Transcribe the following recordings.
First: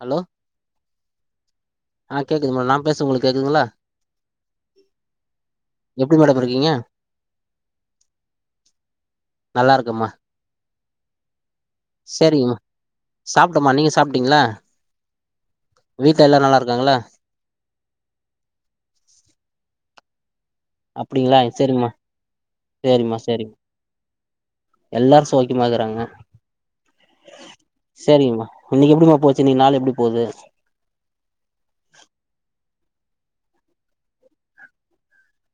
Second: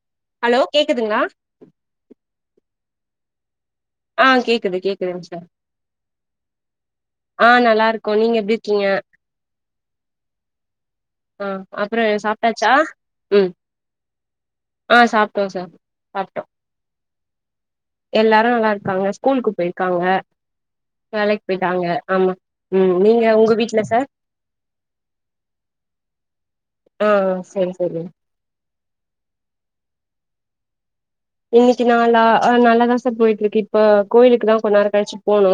Hello hello கேக்குதுங்ளா ஆ கேக்குதுமா நா பேசறது உங்களுக்கு கேக்குதுங்களா ஆ கேக்குது கேக்குதுங்க சார் எப்டி மேடம் இருக்கீங்க ஆ நல்லாருக்கோ நீங்க எப்டி இருக்கீங்க நல்லா இருக்கம்மா ஆ அப்ற சேரிங்கம்மா சாப்ட்டாச்சா ம் சாப்ட்டம்மா நீங்க சாப்ட்டீங்களா ஆ சாப்ட்டோ சார் வீட்ல சாப்ட்டோ எல்லாரு நல்லாருக்காங்களா எல்லாரு நல்லாருக்காங்க ஸ்கூலுக்கு போயிருக்காங்க அப்டிங்களா வேலைக்கு போய்ட்டாங்க சேரிம்மா ஆமா ம் சேரிம்மா நீங்க உங்க சேரிம்மா வீட்ல சார் எல்லாரு சௌக்கியமா இக்குறாங்க ஆ ஆ சரி சரி சேரிங்கம்மா இன்னைக்கு எப்டிமா போச்சு இன்னிக் நாலு எப்டி போது இன்னைக்கி நாளா நல்லாதா சார் போயிட்டு இருக்கு இப்ப கோயிலுக்கு தா கொஞ்ச நேர கழிச்சி போணு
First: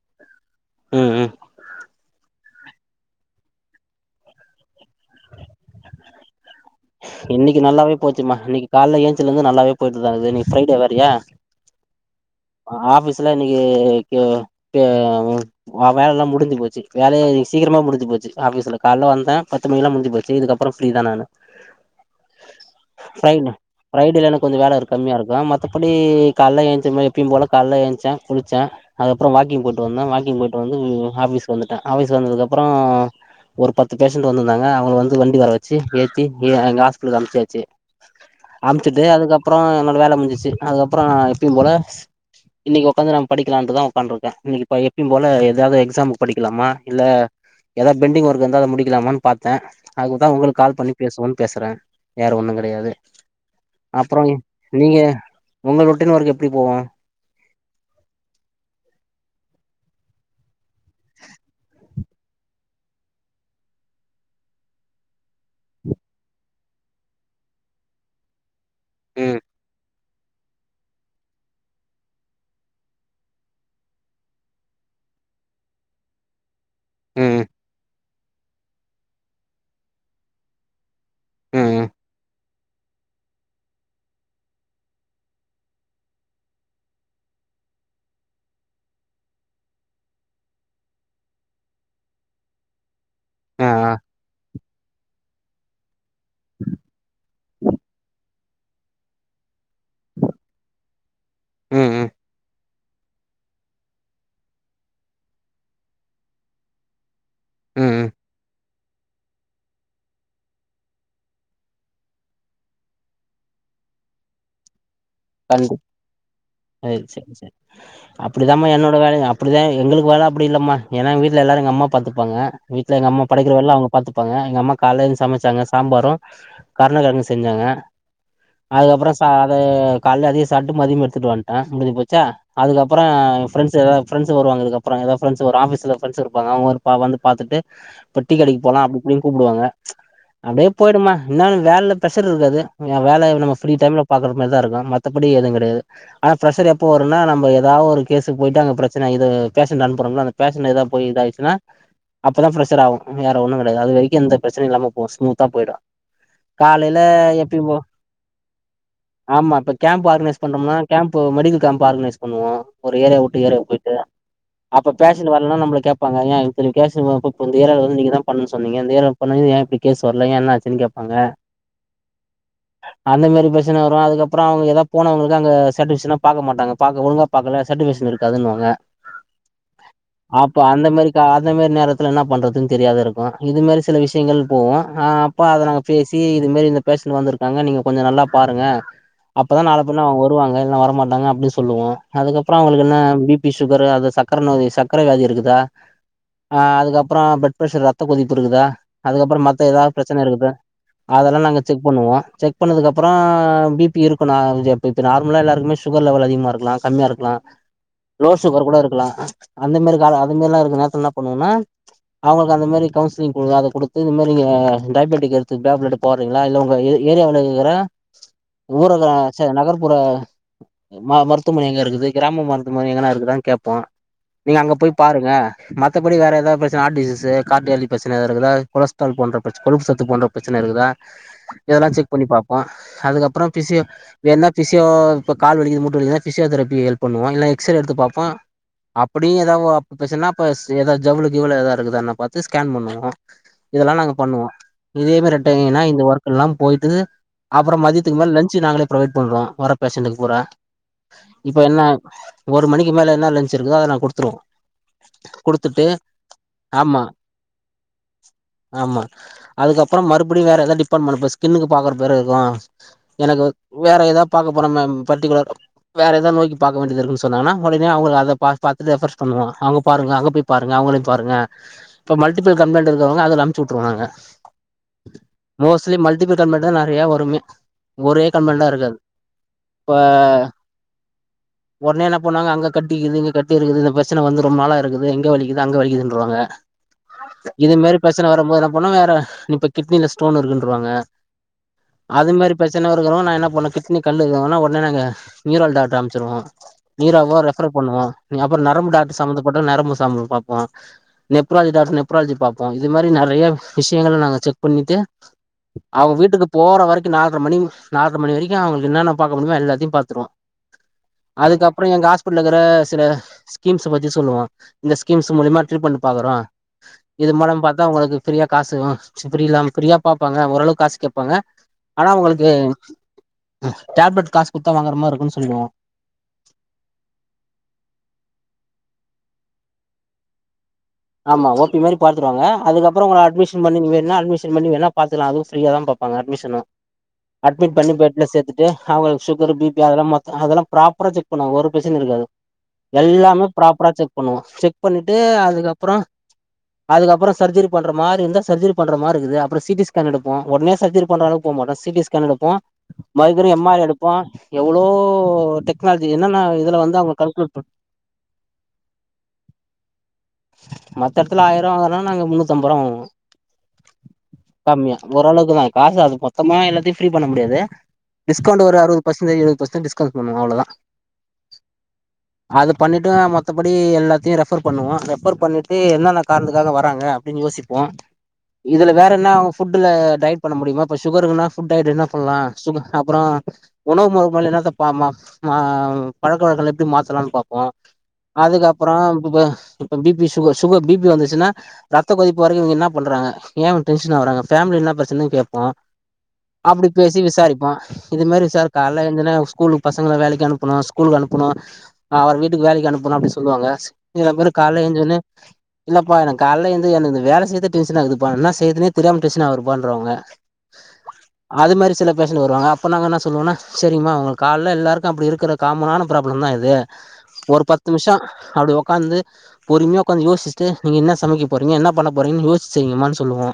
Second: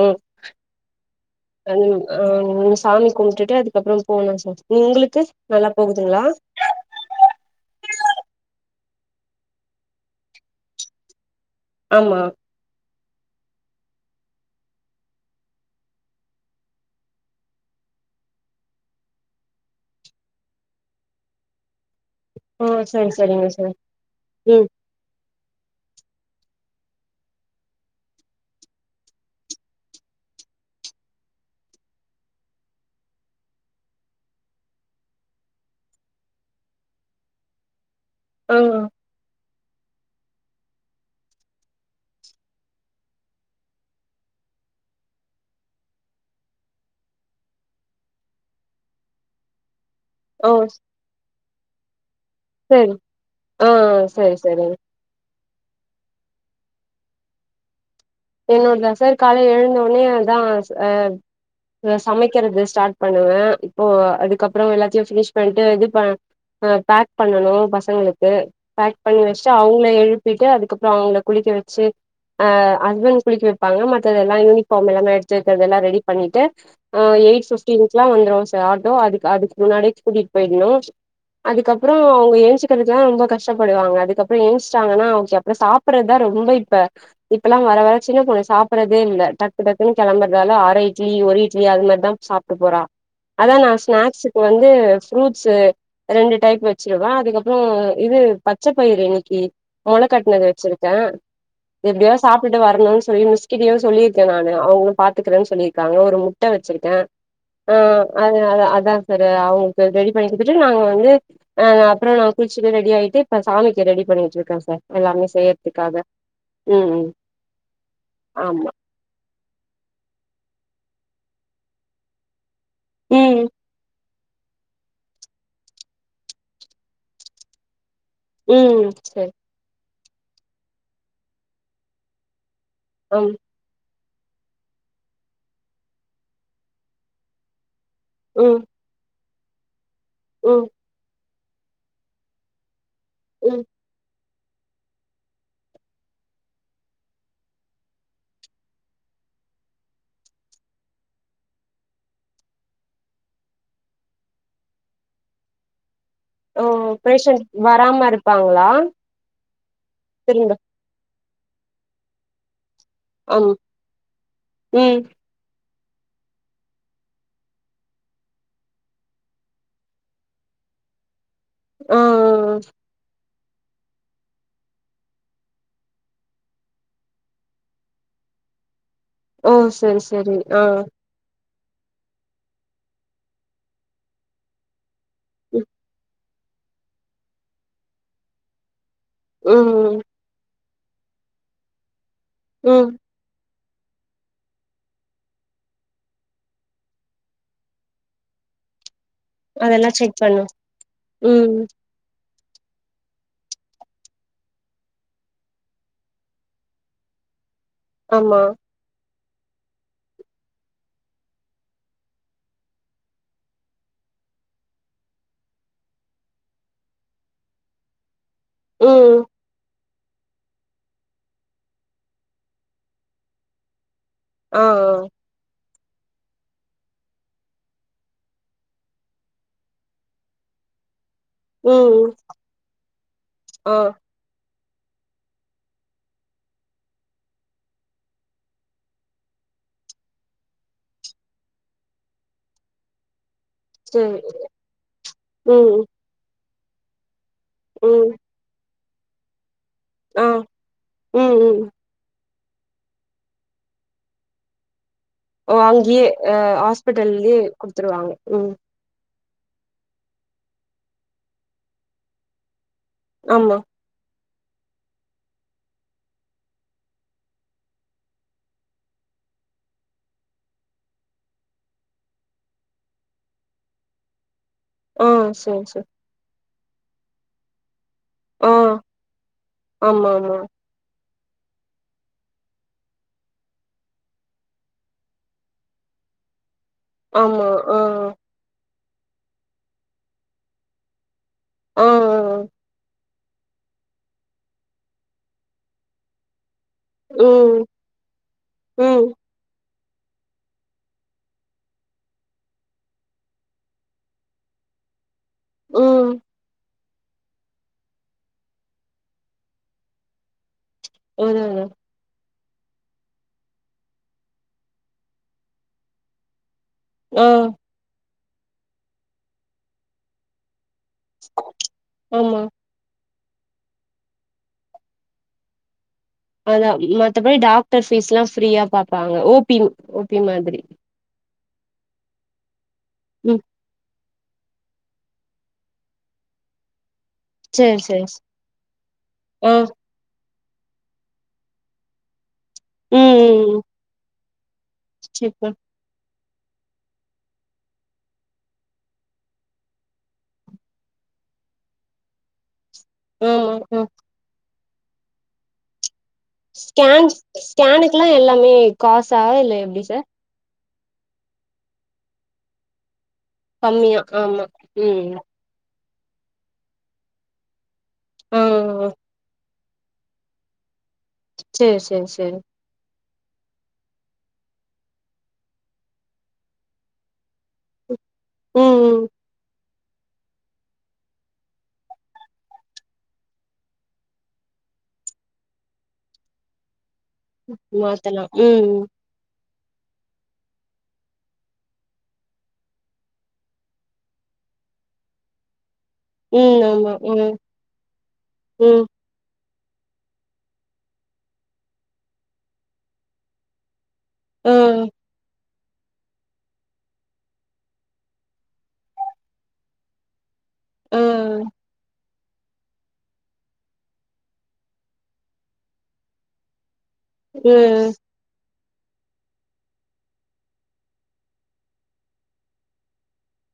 ம் ம் ஆ ம் சாமி கும்டுட்டு அதுக்கப்புறம் போனு சார் நீ உங்களுக்கு நல்லா போகுதுங்ளா இன்னைக்கி நல்லாவே போச்சுமா இன்னைக்கி காலைல ஏஞ்சதுல இருந்து நல்லாவே போயிட்டு தா இருக்குது அது இன்னிக்கி ஃப்ரைடே வேற யா ஆமா ஆபீஸ்ல இன்னைக்கி கே கே அவுங் ஆ வைல எல்லா முடிஞ்சி போச்சு வேலைய சீக்கிரமா முடிஞ்சு போச்சு ஆபீஸ்ல கால்ல வந்தா பத் து மணிக்கெல்லா முடிஞ்சி போச்சி இதுக்கப்றோ ஃப்ரீ தா நானு ஆ சரி சரிங்க சைனு சார் ஃப்ரைடே தா எனக் கொஞ்சோ ம் வேல இருக் கம்மியா இருக்கலா மத்தபடி கால்ல எயிச்சதுமே எப்பேயும் போல கால்ல ஏச்சே குளிச்சே அதுகப்பறோ வாக்கிங் போயிட்டு வந்தே வாக்கிங் போயிட்டு வந்து ஆபீஸ்க்கு வந்துட்டே ஆபீஸ்கு வந்ததுகப்புறோ ஒரு பத்து பேஷண்ட்டு வந்துந்தாங்க அவுங்கள வந்து வண்டி வர வெச்சி ஏத் தி எ எங் ஹாஸ்பிடலுக்கு அம்சாச்சி ஆ அம்ச்சிட்டு அதுகப் அப்றோ என்னோட வேல முஞ்சிச்சி அதுகப்றோ நா எப்பயும் போல இன்னிக்கி ஒக்காந்து நாம் படிக்கலான்ட்டுதா ஒக்கான்டிருக்கே இன்னிக்கி இப்ப எப்பயும் போல எதாது எக்ஸாமுக்கு படிக்கலாமா இல்ல ஏதாவது பெண்டிங் ஒர்க் இருந்தா அத முடிக்கலாமான் பாத்த அதுக்தா ஓ உங்களுக் கால் பண்ணி பேசுவோன் பேசறே வேர ஒன்னு சரி கெடையாது ஆ அப்றோ சரி சரிங்க நீங்க உன்ன ரோட்டின் வொர்க் எப்டி போவோ என்னோடதா சார் காலைல எழுந்த ஒன்னே அதா ச அ இத சமைக்கிறது ஸ்டார்ட் பண்ணுவே இப்போ அதுக்கப்றோ எல்லாத்தையு ஃபினிஷ் பண்ட்டு இது ப இப்போ பேக் பண்ணணோ பசங்களுக்கு பேக் பண்ணி ம் வெஸ்டு அவுங்கள எழுப்பிட்டு அதுக்கப்றோ அவுங்ள குளிக்க வெச்சி அ ஹஸ்பண்ட் குளிக்க வெப்பாங்க மத்ததெல்லா யூனிஃபாமு அந்தா எடுத்து வெக்கறதெல்லா ரெடி பண்ணிட்டு ஆ ம் எயிட்ஸ் ஃபிப்டினுக்லா வந்துரு சா ஆட்டோ அதுக் அதுக்கு முன்னாடியே கூட்டிட்டு போயிட்ணோ ம் அதுக்கப்றோ அவுங்க எழுஞ்சி இருக்கறதுதா ரொம்ப கஷ்டப்படுவாங்க அதுக்கப்றோ எழுச்சிஞ்டாங்னா அப்றோ சாப்பட்றதா ரொம்ப இப்ப இப்பல்லா வர வர சின்ன பொண்ணு சாப்பட்றதே இல்ல டக்கு டக்குனு கெலம்பறதால அர இட்லி ஒரு இட்லி அது மார்தா சாப் ட்டு போறா அதா ஆ நா ஆ ஸ்நாக்சுக்கு வந்து ஃப்ரூட்ஸ்சு ரெண்டு டைப் வெச்சிருவே அதுக்கப்பறோ இது பத் பச்சப்பயிரு இன்னிக்கி மொள கட்னது வெச்சிருக்கே ம் ம் எப்டியாது சாப்டுட்டு வர்ணோன்னு சொல்லி மிஸ்கிட்டியு சொல்லியிருக்கே நானு அவுங்ளு பாத்துக்கிறேன் சொல்லி இருக்காங்க ஒரு முட்ட வெச்சிருக்கே ஆ ம் ம் அது அதா அதா சார் அவுங்களுக்கு ரெடி பண்ணி குத்துட்டு நாங்க வந்து அ நா அப்றோ நா குளிச்சிட்டு ரெடி ஆயிட்டு இப்ப சாமிக்கு ரெடி பண்ணிட்டிருக்கே சார் எல்லாமே செய்றத்துக்காக ம் ம் என்ஜாய் அப்டிதாமா ஆமா என்னோட வேலையு அப்டிதா எங்களுக்கு வேல அப்டி இல்லமா ஏன்னா எங்க வீட்ல எல்லாரோ எங்க அம்மா பாத்துப்பாங்க வீட்ல எங்க அம்மா ம் படைக்கிற வேல்லா அவுங்க பாத்துப் வெப்பாங்க எங்க அம்மா கால்லயெந்து சமைச்சாங்க சாம்பாரோ கர்ணகெழங்கோ செஞ்சாங்க ம் அதுக்கப்றோ ச சரி அது காலால அதையே சாப்பிட்டு மதியம் எடுத்துட்டு வந்டே முடிஞ்சி போச்சா அதுக்கப் அப்றோ ம் ஃப்ரெண்ஸ் ஃப்ரெண்ட்ஸ் வருவாங்க இதுக்கு அப்றோ எதா ஃப்ரெண்ட்ஸ் வரு ஆபீஸ்ல ஃப்ரெண்ட்ஸ் இருப்பாங்க அவுங்க பா வந்து பாத்துட்டு பொட்டி கடைக்கு ம் போலா அப்டி இப்டினு கூப்டுவாங்க ம் அப்டியே போய்டுமா இன்னா இந்த வேல்ல பிரெஷர் இருக்காது இங்க வேல நம்ம ம் ஃப்ரீ டைம்ல பாக்குற மார்தா இருக்கோ மத்தபடி எதுவோ கெடையாது ஆனா பிரஷர் எப்போ வரோன்னா நம்ம ஏதா ஒரு கேசுக்கு போயிட்டு அங்க பிரச்சனை ஆயி இது பேஷண்ட்ட அனுப்றோம்ல அது பேசன்ட் எதா போயி இதா ஆயிச்சினா அப்பதா ஃப்ரெஷர் ஆவு வேற ஒன்னு கடையாது அது வரிக்கு எந்த பிரச்சனையு இல்லாம போவோ ஸ்முத்தா போயிடு ஓ காலைல பேஷண்ட் எப்பியும்போ வராம இருப்பாங்களா ஆமா இப்ப கேம்ப் ஆர்கனைஸ் திரும்ப பண்றோம்னா கேம்ப்பு மெடிக்கல் கேம்ப் ஆர்கனைஸ் பண்ணுவோ ஒரு ஏரியா வுட்டு ஆமா ஏரியா போயிட்டு அப்போ ம் பேஷ ஷன்டு வர்லனா நம்பல கேப்பாங்க ஏ இத்தினி கேசு வ கூட்டு வந்து இந்த ஏரியால வந்து நீங்கதா பண்ண சொன்னீங்க இந்த ஏரியால சொன்னது ஏ இப்டி கேஸ் வரல ஏ ன்ன ஆச்சின் கேப்பாங்க ஆ ஆ. அந்த மேரி பிரச்சன வரோ அதுக்கப் ஆ அவுங்க ஏதாவது போனவுங்களுக்கு அங்க சேடிஸ்பேக்ஷனா பாக்க மாட்டாங்க பாக்க ஒழுங்கா பாக்கல சேடிஸ்பேக்ஷன் இருக்காதுன்வாங்க ஓ சரி சரி அப்ப ஆ அந்த மாரி கா அந்த மேரி நேரத்துல இன்னா பண்றதுன் தெரியாத இருக்கு இது மேரி சில விஷ்யங்கள் போவு ஆ பா அத நாங்க பேசி இது மேரி இந்த பேஷன்ட் வந்துருக்காங்க நீங்க கொஞ்சொ நல்லா பாருங்க அப்பதா நாள ம் பின்ன அவுங்க வருவாங்க இல்னா வரமாட்டாங்க அப்டி சொல்லுவோ அதுக்கப்றொ அவுங்ளுக்கு ம் என்ன பி பி ஷூகர் அது சக்கர நோய் சக்கர வியாதி இருக்குதா ஆ அதுக்கப்றொ பிளட் பிரெஷர் ரத்த கொதிப்பு இருக்குதா அதுக்கப்றொ மத்த அதெல்லா எதாவது செக் பிரச்சன பண்ணு இருக்குதா அதெல்லா ம் நாங்க செக் பண்ணுவோ செக் பண்ணதுக்கப்றொ பிப் பி இருக்கு நா அஞ்சாப்பேத்து நார்மலா எல்லாருக்குமே சுகர் லெவல் அதிகமா இருக்கலா கம்மியா இருக்கலா லோ ஆமா ஷூகர் கூட இருக்லா அந்த மாரி கால அந்த மேரில்லா இருக்க நேரத்துல ன்னா பண்ணுவோனா அவங்களுக்கு அந்த மேரி கவுன்சிலிங் குடு அத குடுத்து இந்த மாரி நீங்க ஆ டயபெடிக் எடுத்து டேப்லெட் போட்றீங்களா இல்ல உங்க ஏரியாவுல இருக்கற ஊரக ம் ச நகர்ப்புற ம மருத்துவமனை எங்க இருக்குது கிராம மருத்துவமனை எங்கனா இருக்குதான் கேப்போ நீங்க ஆ அங்க போய் பாருங்க மத்தபடி வேற எதாவது ப்ரச்சன ஹாட் டிசீஸ் கார்டாலி பிரச்சன எதாவ இருக்குதா கொலஸ்ட்ரால் போன்ற பிரச்ச கொழுப்பு சத்து போன்ற பிரச்சன இருக்குதா இதெல்லா ம் செக் பண்ணி பாப்போ அதுக்கப்றொ ஆ ஃபிசியோ வேன்னா ஃபிசியோ இப்ப கால் வலிக்குது மூட்டுவலிக்குது ஃபிசியோதரி ஹெல்ப் பண்ணுவோ இல்லனா எக்ஸ் ரே எடுத்து பாப்போ அப்டியு எதாவது அப் ப்ரச்சனன்னா அப்ப ஸ் ஏதாவது ஜவ்வுல கிவ்வுல எதாவ இருக்குதா என்ன பாத்து ஸ்கேன் பண்ணுவோ அ [inaudible] இதெல்லா நாங்க சரி பண்ணுவோ ம் இதேமாரெட்டன்னா இந்த ஒர்க் எல்லா போயிட்டு அப்றொ ம் மதியத்துக்கு மேல லன்ச் நாங்களே ப்ரொவைட் பண்றோ வர பேஷண்ட்டுக்கு ஆ பூரா ம் ம் இப்ப என்ன ஒரு மணிக்கி மேல ன்னா லஞ்ச் இருக்குதோ அத நாங் குடுத்துருவோ ஓ குடுத்துட்டு அங்கியே ஆ ஆமா ஹாஸ்பிட்டல்லயே குடுத்துருவாங்க ம் ஆமா அதுக்கப்றொ மறுபடியு வேற ஏதாது டிபாட்மெண்ட் இப்ப ஸ்கின்னுக்கு பாக்குற பேரு இருக்கோ எனக்கு ஆமா வேற ஏதா பாக்க போற மேம் பர்டிகுலர் வேற ஏதாவ நோய்க்கி பாக்க வேண்டியது இருக்குன் சொன்னங்கனா ஒடனே அவங்கள அத பா பாக் ரெஃப்ரென்ஸ் பண்ணுவோ அவ்ங்க பாருங்க அங்க போய்ப் பாருங்க அவங்களையு பாருங்க இப்ப மல்டிபிள் கம்ப்ளைண்ட் இருக்கிறவங்க அதுல அனுப்ச்சு விட்ருவாங்க ஆ சேரி சேரி மோஸ்ட்லி மல்டிபிள் கம்ப்ளைண்ட் தா நறைய வருமே ஒரே ஆ கம்ப்ளைன்ட் இருக்காது இப்ப ஆமா ஆமா உடனே என்ன பண்ணுவாங்க அங்க கட்டிக்குது இங்க கட்டி இருக்குது இந்த பிரச்சன வந்து ரொம்ப நாளா இருக்குது இங்க வலிக்குது அங்க வலிக்குதுன்றுவாங்க ஆமா இது ஆ மாரி பிரச்சனை வரும்போது என்ன பன்வாங்க வேற இப்ப கிட்னில ஸ்டோன் இருக்குன்றுவாங்க ஆ ஆ அது மாரி பிரச்சனை இருக்கவங்க நா என்ன பண்ணுவ கிட்னி கல் இருக்குன்னொன்ன ஒட்னே நாங்க நீயூரால் டாக்டர் அனுச்சுருவோ நீயூராவோ ம் ரெஃபர் பண்ணுவோ நீ அப்புற நரம்பு ம் டாக்டர் சமந்தப்பட்டவங் நரம்பு சம்பம் பா நெப்ராலஜி டாக்டர் நெப்ராலஜி பாப்போ இது மாரி நறைய விஷியங்கல நாங்க செக் பண்ணிட்டு அவு ம் வீட்டுக்கு போற வரைக்கு நா மணி நால்ட்ர மணிவரைக்கு அவங்களுக்கு ன்னான்ன பாக்க முடியுமோ எல்லாத்தயு பாத்ருவோ அதா அதா அதுக்கப்றொ எங்க ஹாஸ் அப்பட்லக்கிற சில ஸ்கீம்ஸ் பத்தி சொல்லுவோ இந்த ஸ்கீம்ஸ் மூலமா ட்ரீட்மெண்ட் பாக்குறோ ஆ இது மூலமா பாத்தா உங்களுக்கு ஃபிரீயா காசு ஃபிரீயா பாப்பாங்க ஓரளவுக்கு காசு கேட்பாங்க ஆனா ஆமா ஒங்களுக்கு டேப்லெட் காசு குடுத்தா வாங்குற மாரி இருக்குன்னு சொல்லிடுவோ அதா மத்தபடி டாக்டர் ஃபீஸ்ல்லா ஃப்ரீயா பாப்பாங்க ஓபி ஓபி மாதிரி ஆமா ஓ பி மாதிரி பாத்துருவாங்க அதுக்கப்புற உங்கள ம் அட்மிஷன் பண்ணி இனிமேல் என்ன அடமிஷன் பண்ணி வேணா பாத்துக்லா அது ஃப்ரீயாதா பாப்பாங்க அட்மிஷனு அட்மிட் சேரி பண்ணி சேரி பெட்ல சேத்துட்டு அவுங்களுக்கு சுகர் ஆ பிபி அதெல்லா மொத் த அதெல்லா ப்ராப்பரா செக் பண்ணுவாங்க ஒரு பிரச்சன இருக்காது ம் எல்லாமே ம் ம் ப்ராப்பரா செக் பண்ணுவோ செக் பண்ணிட்டு சரிப்பா அதுக்கப்புற அதுக்கப்புற சர்ஜரி பண்ற‌மாரி இருந்தா சர்ஜரி பண்ற மாரி இருக்குது அப்புற சி டி ஸ்கேன் எடுப்போ உடனே சர்ஜரி பண்ற அளவுக்கு போ மாட்டோ சிடி ஸ்கேன் எடுப்போ மறுபடி ஆமா எம் ஆ ஆர் எடுப்போ எவ்ளோ டெக் டெக்னாலஜி என்னன்ன இதுல வந்து அவுங்கள கன்க்ளுட் பண்ண ல்ல எல்லாமே காசா இல்ல எப்டி சார் மத்த இடத்துல ஆயிர ரூவா வாங்கறனா நாங்க முன்னூத்தம்பது ரூவா வாங்குவோ கம்மியா ஆமா கம்மியா ம் ஓரளவுக்கு தா காசு அது மொத்தமா எல்லாத்தையு ஃப்ரீ பண்ண முடியாது ஆ டிஸ்கவுண்ட் ஒரு ஆ அறுவது பர்சன்டேஜி எழுவது பர்சன்டேஜ் டிஸ் கல் பண்ணுவோ அவ்ளோதா சேர் சேர் சே அது பண்ணிட்டுதா மத்தபடி எல்லாத்தையும் ரெஃபர் பண்ணுவோ ரெஃபர் பண்ணிட்டு என்னென்ன காரணத்துக்காக வராங்க அப்டின்னு யோசிப்போ ம் இதுல ம் வேற என்னா ஃபுட்டுல டயட் பண்ண முடியுமா இப்ப சுகர் இருக்குன்னா ஃபுட் டயட் என்ன பண்லா சுகர் அப்பறோ உணவு முறையில என்னத்தப்பம ம பழக்க வழக்கலா எப்டி மாத்தலா பாப்போ மாத்தலா ம் அதுக்கப்பற இப்ப பி பி சுக சுகர் பி பி வந்துச்சுன்னா ரத்த கொதிப்பு வரைக்கு இவுங்க என்ன பண்றாங்க ஏ இவுங்க டென்ஷ ஆவுறாங்க ஃபேம்லி என்ன பிரச்சனன்னு கேப்போ ம் அப்டி ஆமா பேசி ம் விசாரிப்போ இது மாரி ம் விசாரக்கால் இருந்துன ஸ்கூல் பசங்கள வேலைக்கு அனுப்பனு ஸ்கூலுக்கு அனுப்பனு அவர வீட்டுக்கு வேலைக்கு அனுப்பணு அப்டின்னு சொல்லுவாங்க சில பேரு ஆ கால்ல எழ்ந்தோன்னே இல்லப்பா எனக்கு கால ஏந்து எனக்கு வேல செய்றதே டென்ஷனாதுப்பா என்ன செய்துனே தெரியாம டென்ஷன் ஆவுதுப்பான்ருவாங்க ஆ அது மாரி சில பேஷன்ட்டு வருவாங்க அப்ப நாங்க என்ன சொல்லுவோன்னா சரிம்மா உங்களுக்கு கால்ல எல்லாருக்கு அப்டி இருக்கிற காமனான ப்ராப்ளந்தா இது ஒரு பத்து ம் நிமிஷ அப்டி ஒக்காந்து பொறுமையா ஒக்காந்து யோச்சுட்டு நீங்க என்ன சமைக்க போறீங்க என்ன பண்ண போறீங்கன் யோசிச்சு செய்ங்கம்மான் சொல்லுவோ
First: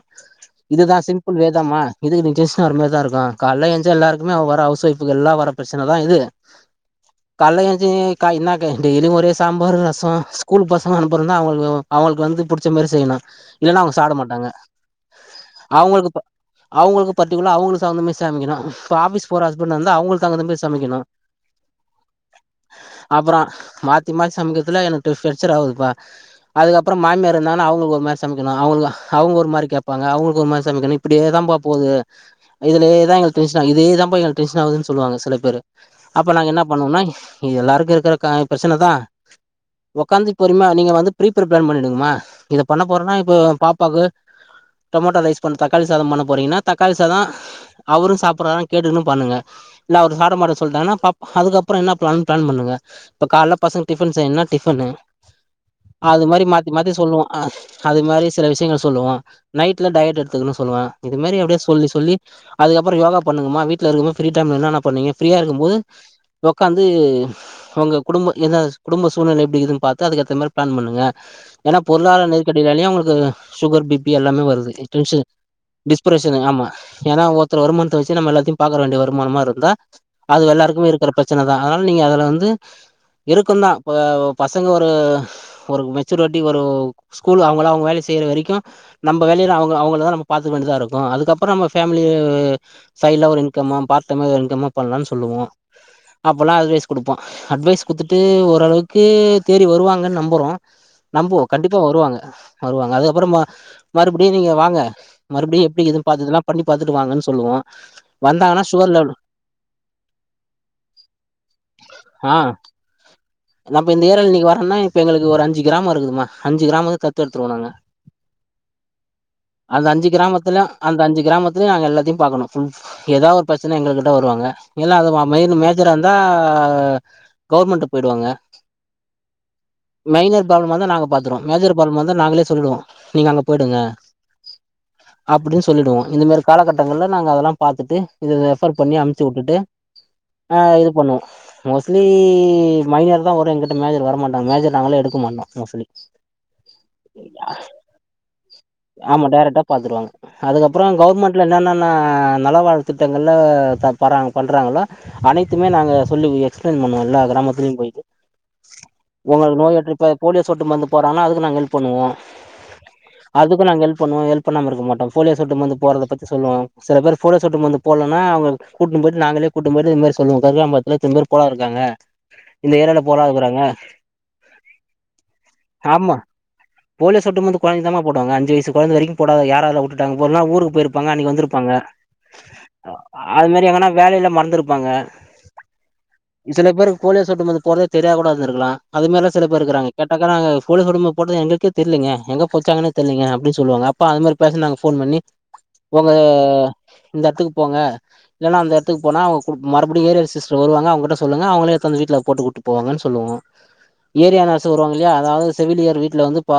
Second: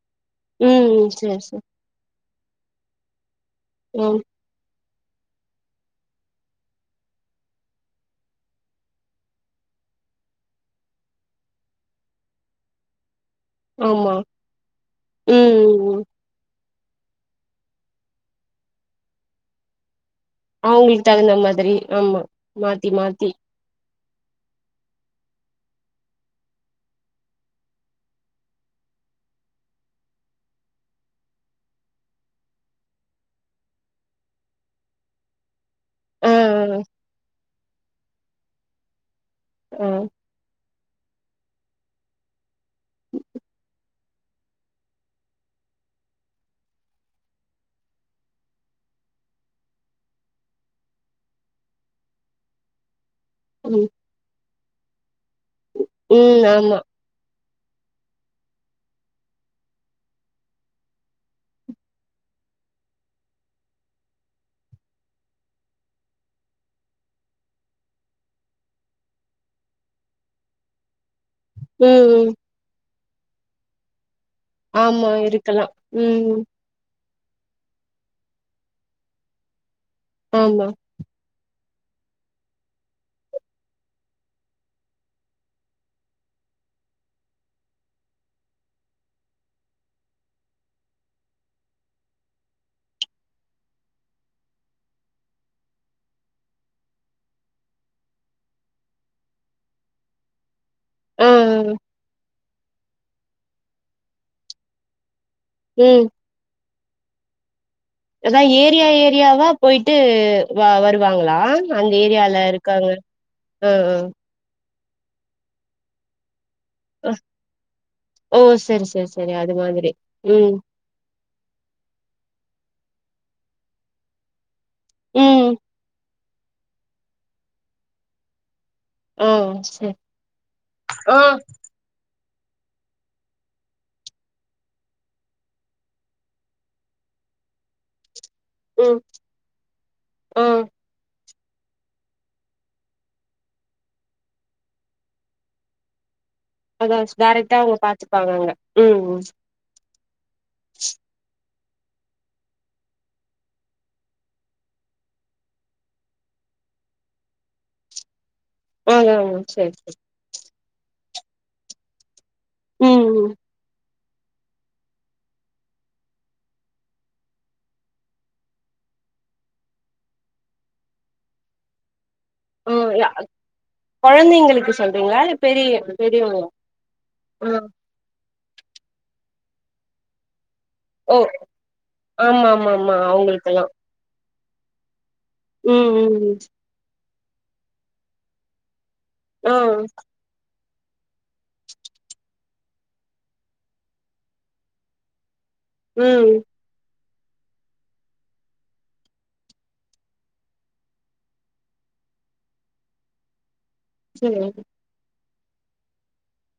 இதுதா ம் சிம்பிள் சேரி சேரி வேதமா இதுக்கு நீ டென்ஷனாவுற மாரி தா இருக்கு கால்ல எஞ்ச்சா ம் எல்லாருக்குமே வர ஹவுஸ் ஒய்ஃப்க்கு எல்லா வர பிரச்சனைதா இது கால்ல ஏஞ்ச்சி காய் என்னக்காய் டெய்லியு ஒரே சாம்பார் ரசோ ஸ்கூல் பசங்க அனுப்புனுனா அவுங்களுக்கு அவுங்களுக்கு வந்து புடிச்ச மாரி செய்யனு இல்லனா அவுங்க ஆமா சாப்ட மாட்டாங்க ம் ம் அவுங்களுக்கு அவுங்களுக்கு பர்டிக்குல அவுங்களுக்கு தவுந்தாமாரி சமைக்கினு இப்ப ஆபிஸ் போற ஹஸ்பன்டா இருந்தா அவுங்களுக்கு தகுந்த மாரி சமைக்கணு அவுங்களுக்கு தகுந்த மாதிரி ஆமா மாத்தி மாத்தி அப்பறோ மாத்தி மாத்தி சமைக்கிறதுல எனக்கு வெச்சர் ஆவுதுப்பா அதுக்கப்றோ மாமியார் இருந்தாங்கனா அவுங்களுக்கு ஒரு மாரி சமைக்கணு அவுங்களுக்கு அவுங்க ஒரு மாரி கேப்பாங்க அவுங்களுக்கு ஒரு மாரி சமைக்கணு இப்டியேதான்பா போது இதுலேதா எங்க டென்ஷன் இதேதா எங்களுக்கு டென்ஷன் ஆதுன்னு சொல்லுவாங்க சில பேரு அப்போ ஆ நாங்க என்னா பண்ணுவோனா இது எல்லோருக்கு இருக்கிற கா பிரச்சனதா ஆ ஒக்காந்து பொறிமியா நீங்க வந்து பிரி பிளான் பண்ணிடுங்கமா இத பண்ண போறனா இப்போ பாப்பாக்கு டொமொட்டோ ரைஸ் பண்ண தக்காளி சாதோ பண்ண போறீங்கனா தக்காளி சாதோ அரு சாப்புட்றாரானு கேட்டுன்னு பண்ணுங்க இல்ல அவரு சாப்ட மாட்ட சொல்ட்டாங்கன்னா பாப் அதுக்கப்பற என்ன பிளானுன் பிளான் பண்ணுங்க இப்ப காலைல பசங்க ம் டிஃபன் செய்யணுன்னா டிஃபனு அது மாரி ம் மாத்தி ஆமா மாத்தி சொல்லுவோ அ அது மாரி சில விஷயங்கள் சொல்லுவா நைட்ல டயட் எடுத்துக்கன்னு சொல்லுவ இது மாரி அப்டியே சொல்லி சொல்லி அதுக்கப்ற யோகா பண்ணுங்கம்மா வீட்ல இருக்கும் போது ஃப்ரீ டைம் என்னனா பண்வீங்க ஃப்ரீயா டைம் என்ன என்ன பண்ணுவீங்க ஃப்ரீயா இருக்கும் போது உக்காந்து உங்க குடும்ப எந்த குடும்ப சு சூழல்நிலை எப்டி இக்குத்துன்னு பாத்து அதுக்கேத்த மாரி பிளான் பண்ணுங்க ஏனா ம் பொருளார ம் நெரிக் கடினாலே உங்களுக்கு சுகர் பி பி எல்லாமே வருது ஆமா டென்ஷன் இருக்கலா டிஸ்ப்ரஷனு ம் ஆமா ஏனா ஒருத்த வருமானத்த வச்சு நம்ம எல்லாத்தயு பாக்ற வேண்டிய வருமானமா இருந்தா அது ஆமா எல்லாருக்மே இருக்கிற பிர பிரச்சனதா அதனால நீங்க அதுல வந்து இருக்குந்தா இப்ப பசங்க ஒரு ஒரு மெச்சூரிட்டி ஒரு ஸ்கூல் அவுங்ளா அவுங்க வேல செய்ற வரைக்கு நம்ம வேலய அவுங்க அவுங்களதா நம்ம பாத்து வேண்டிதா இருக்கு அதுக்கப்பற நம்ம ஃபேமிலி ஆஆ வே சைல ஒரு இன்கம்மோ பார்டைம் ஒரு இன்கம்மோ பண்லான்னு சொல்லுவோ அப்பல்லா அட்வைஸ் குடுப்ப அட்வைஸ் குடுத்துட்டு ஓரளவுக் கு தேறி வருவாங்கனு நம்புறோ ஆ நம்புவோ கண்டிப்பா வருவாங்க வருவாங்க அத அப்பற ம மறுபடியு நீங்க வாங்க மறுபடியு எப்டி இது ம் பாத்ததுல்லாப் பண்ணி பாத்துட்டு வாங்கன்னு சொல்லுவோ அதா வந்தாங்கன்னா ஏரியா சுகர் லெவல் ஏரியாவா போயிட்டு வருவாங்ளா அந்த ஆ ஏரியால இருக்காங்க ஆ நம்ம ஆ இந்த ஏரியா இன்னைக்கி வரேன்னா இப்ப எங்களுக்கு ஒரு அஞ்சு கிராம இருக்குமா அஞ்சு கிராமோ ஆ தத்து எடுத்துருவோ நாங்க ஓ சரி சரி சரி அது அந்த மாதிரி அஞ்சு ம் கிராமத்துலயூ அந்த அஞ்சு கிராமத்தலயு நாங்க எல்லாத்தயு பாக்கணு ஏதாவ ஒரு பிரச்சன எங்கள்கிட்ட வருவாங்க ஏல்லா அது ம் [unintelligible] ஜ்றா இருந்தா கவர்மெண்டு போயிடுவாங்க ஆ சரி மைனர் ப்ராப்ளம்மா இருந்தா நாங்க ஆ பாத்துருவோ மேஜர் வரும்போது நாங்ளே சொல்லிடுவோ நீங்க அங்க போயிடுங்க அப்டின்னு சொல்லிடுவோ இந்த மாரி காலகட்டங்கள்ல நாங்க அதெல்லா பாத்துட்டு இது ரேஃபர் பண்ணி ம் அம்ச்சு வு ட்டுட்டு ஆ இது பண்ணோ மோஸ்ட்லி மைனர் தா வரு ஒரு என்கிட்ட மேஜர் வர மாட்டங் மேஜர் நாங்களே எடுக்க மாட்டோ மோஷ்ட்லி அதா டரெக்டா அவுங்க பாத்துப்பாங்க அங்க ம் ம் ஆமா டரெக்டா பாத்துருவாங்க அதுக்கப்பற கவர்மெண்ட்ல என்னன்னா னா நலவாழ்வு திட்டங்கள்ல தா போறாங்க பண்றாங்கல்லா அனைத்துமே நாங்க சொல்லி எக்ஸ்பிளைன் பண்ணோல்ல கிராமத்துலயு போயிட்டு ஆ ஆ உங்களுக்கு சரி நோய்ற்ற இப்ப போலியோ சொட்டு மருந்து போடுறாங்கனா அதுக்கு நாங்க ஹெல்ப் பண்ணுவோ ம் ம் அதுக்கு நாங்க ஹெல்ப் பண்ணுவோ ஹெல்ப் பண்ணாம இருக்க மாட்டோ போலியோ சொட்டு மருந்து போட்றத பத்தி சொல்வோ சில பேர் போலியோ சொட்டு மருந்து போட்லனா அவுங்க கூட்னு போய்ட்டு நாங்களே கூட்டு போய்ட்டு இதுமாரி சொல்லுவோ கங்கா மரத்துல இத்தன பேர் [unintelligible] ம் ஏரியால யா போடாது இருக்குறாங்க கொழந்தைங்களுக்கு சொல்றீங்ளா இல்ல பெரிய ஆமா பெரியவங்ளா போலியோ சொட்டு மருந்து கொழந்தைக்தாமா போடுவாங்க அஞ்சு வயசு கொழந்த வரைக்கு போடாமா யார் யாரல உட்டுட்டாங் இப்பல்லா ஊருக்கு போயிருப் ப்பாங்க ஓ அன்னைக்கு வந்திருப்பாங்க ஆமா ஆமா ஆமா அது அவங்களுக்கெல்லா மாரி எங்கன்னா வேலையில மறந்ருப்பாங்க ம் ம் ம் சில பேருக்கு போலியோ சொட்டு மருந்து போட்றதே தெரியா இருந்துருக்கலா கூடா இருந்டுக்கலா அதுமாறிலா சில ஆ பேர் இருக்காங்க கேட்டா ங்க நாங்க போலீயோ சொட்டு மருந்து போட்டது எங்ளுக்கே தெர்லீங்க எங்க போச்சாங்கனே தெரியலங்க அப்டின்னு சொல்லுவாங்க அப்போ அது மாரி பேசன்ட் நாங்க ஃபோன் பண்ணி உங்க ம் இந்த எத்துக்கு போங்க இல்லனா அந்த எட்த்துக்கு போனா அவங்க மறுபடி ஏரியல் சிஸ்டர் வருவங்க அவங்ககிட்ட சொல்லுங்க அவங்கள எட்த்து வந்து வீட்ல போட்டுட்டு போவாகன்னு சொல்லுவோ சரி ஏரியா நர்சு வருவாங்க இல்லையா அதாவது செவிலியர் வீட்ல வந்து ப் பா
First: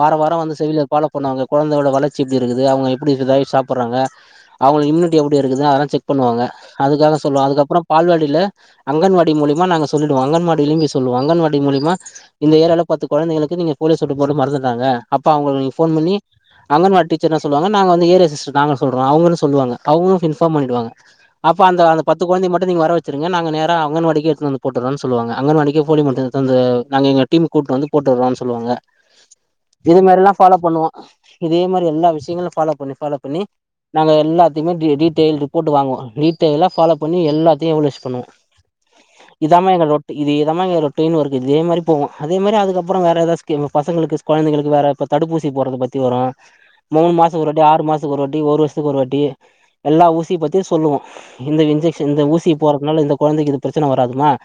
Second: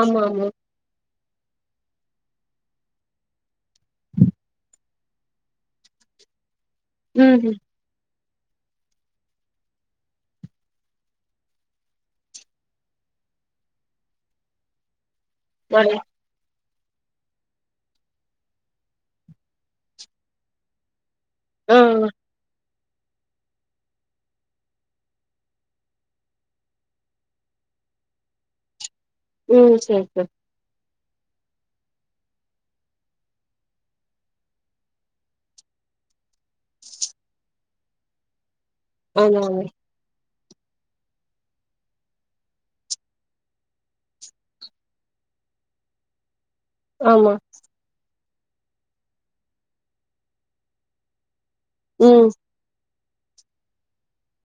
வாரோ ஆமா வாரோ ஆமா வந்து செவிலியர் ஃபாலோ பண்ணுவாங்க கொழந்தையோட வளர்ச்சி எப்டி இருக்குது அவுங்க எப்டிக்கு தாய் சாப்பர்றாங்க அவுங்ளுக்கு இம்யூனிட்டி எப்டி இருக்குது அதெல்லா செக் பண்ணுவாங்க அதுக்காக ம் சொல்வோ ம் அதுக்கப்பறம் பால்வாடில அங்கன்வாடி மூலிமா நாங்க சொல்லிடுவோ அங்கன்வாடிலயு போய் சொல்லுவோ அங்கன்வாடி மூலிமா இந்த ஏரியால பத்து கொழந்தைங்களுக்கு நீங்க போலியோ சொட்டு போட மறந்துட்டாங்க அப்ப அவுங்களுக்கு வர ஃபோன் பண்ணி அங்கன்வா டீச்சர் என்ன சொல்லுவாங்க நாங்க வந்து ஏரியா சிஸ்டர் நாங்க சொல்றோ அவுங்களு சொல்வாங்க அவுங்களு இன்ஃபார்ம் பண்ணிடுவாங்க அப்ப ஆ அந்த அந்த பத்து கொழந்தைக்கு மட் டு நீங்க வர வச்சிருங்க நாங்க நேரா அங்கன்வாடிக்கே எட்த்துனு வந்து போட்டர்றோ சொல்வாங்க அங்கன்வாடிக்கே போலியோ மருந்து எட்த்து வந்து நாங்க இங்க டீம்ம கூப்ட்டு வந்து போட்டர்றோன் சொல்வாங்க ம் இது சரி சரி மாதிரிலா ஃபாலோ பண்ணுவோ இதே மாரி எல்லா விஷயங்களு ஃபாலோ பண்ணி ஃபாலோ பண்ணி நாங்க எல்லாத்தயுமே டீ டீட்டைல் ரிப்போர்ட் வாங்குவோ டீட்டைலா ஃபாலோ பண்ணி எல்லாத்தையு எவலிஸ் பண்ணுவோ ஆமா ஆமா இதமா எங்க ரொட் டு இது இதமா எங்க ரொட்டீன் ஒர்க் இதே மாரி போவோ அதே மாரி அதுக் ப்பற வேற எதா ஸ்கீ பசங்களுக்கு கொழந்தைகளுக் வேற இப்ப தடுப்பூசி போட்றத பத்தி வரு மூன் ஆமா மாசோ ஒரு வா ட்டி ஆறு மாசத்துக்கு ஒரு வாட்டி ஒரு வருஷத்துக்கு ஒரு வாட்டி எல்லா ஊசி பத்தி சொல்லுவோ இந்த இன்ஜெக்ஷன் இந்த ம் ஊசி போறதுனால இந்த கொழந்தைக்கு இது பிரச்சன வராதுமா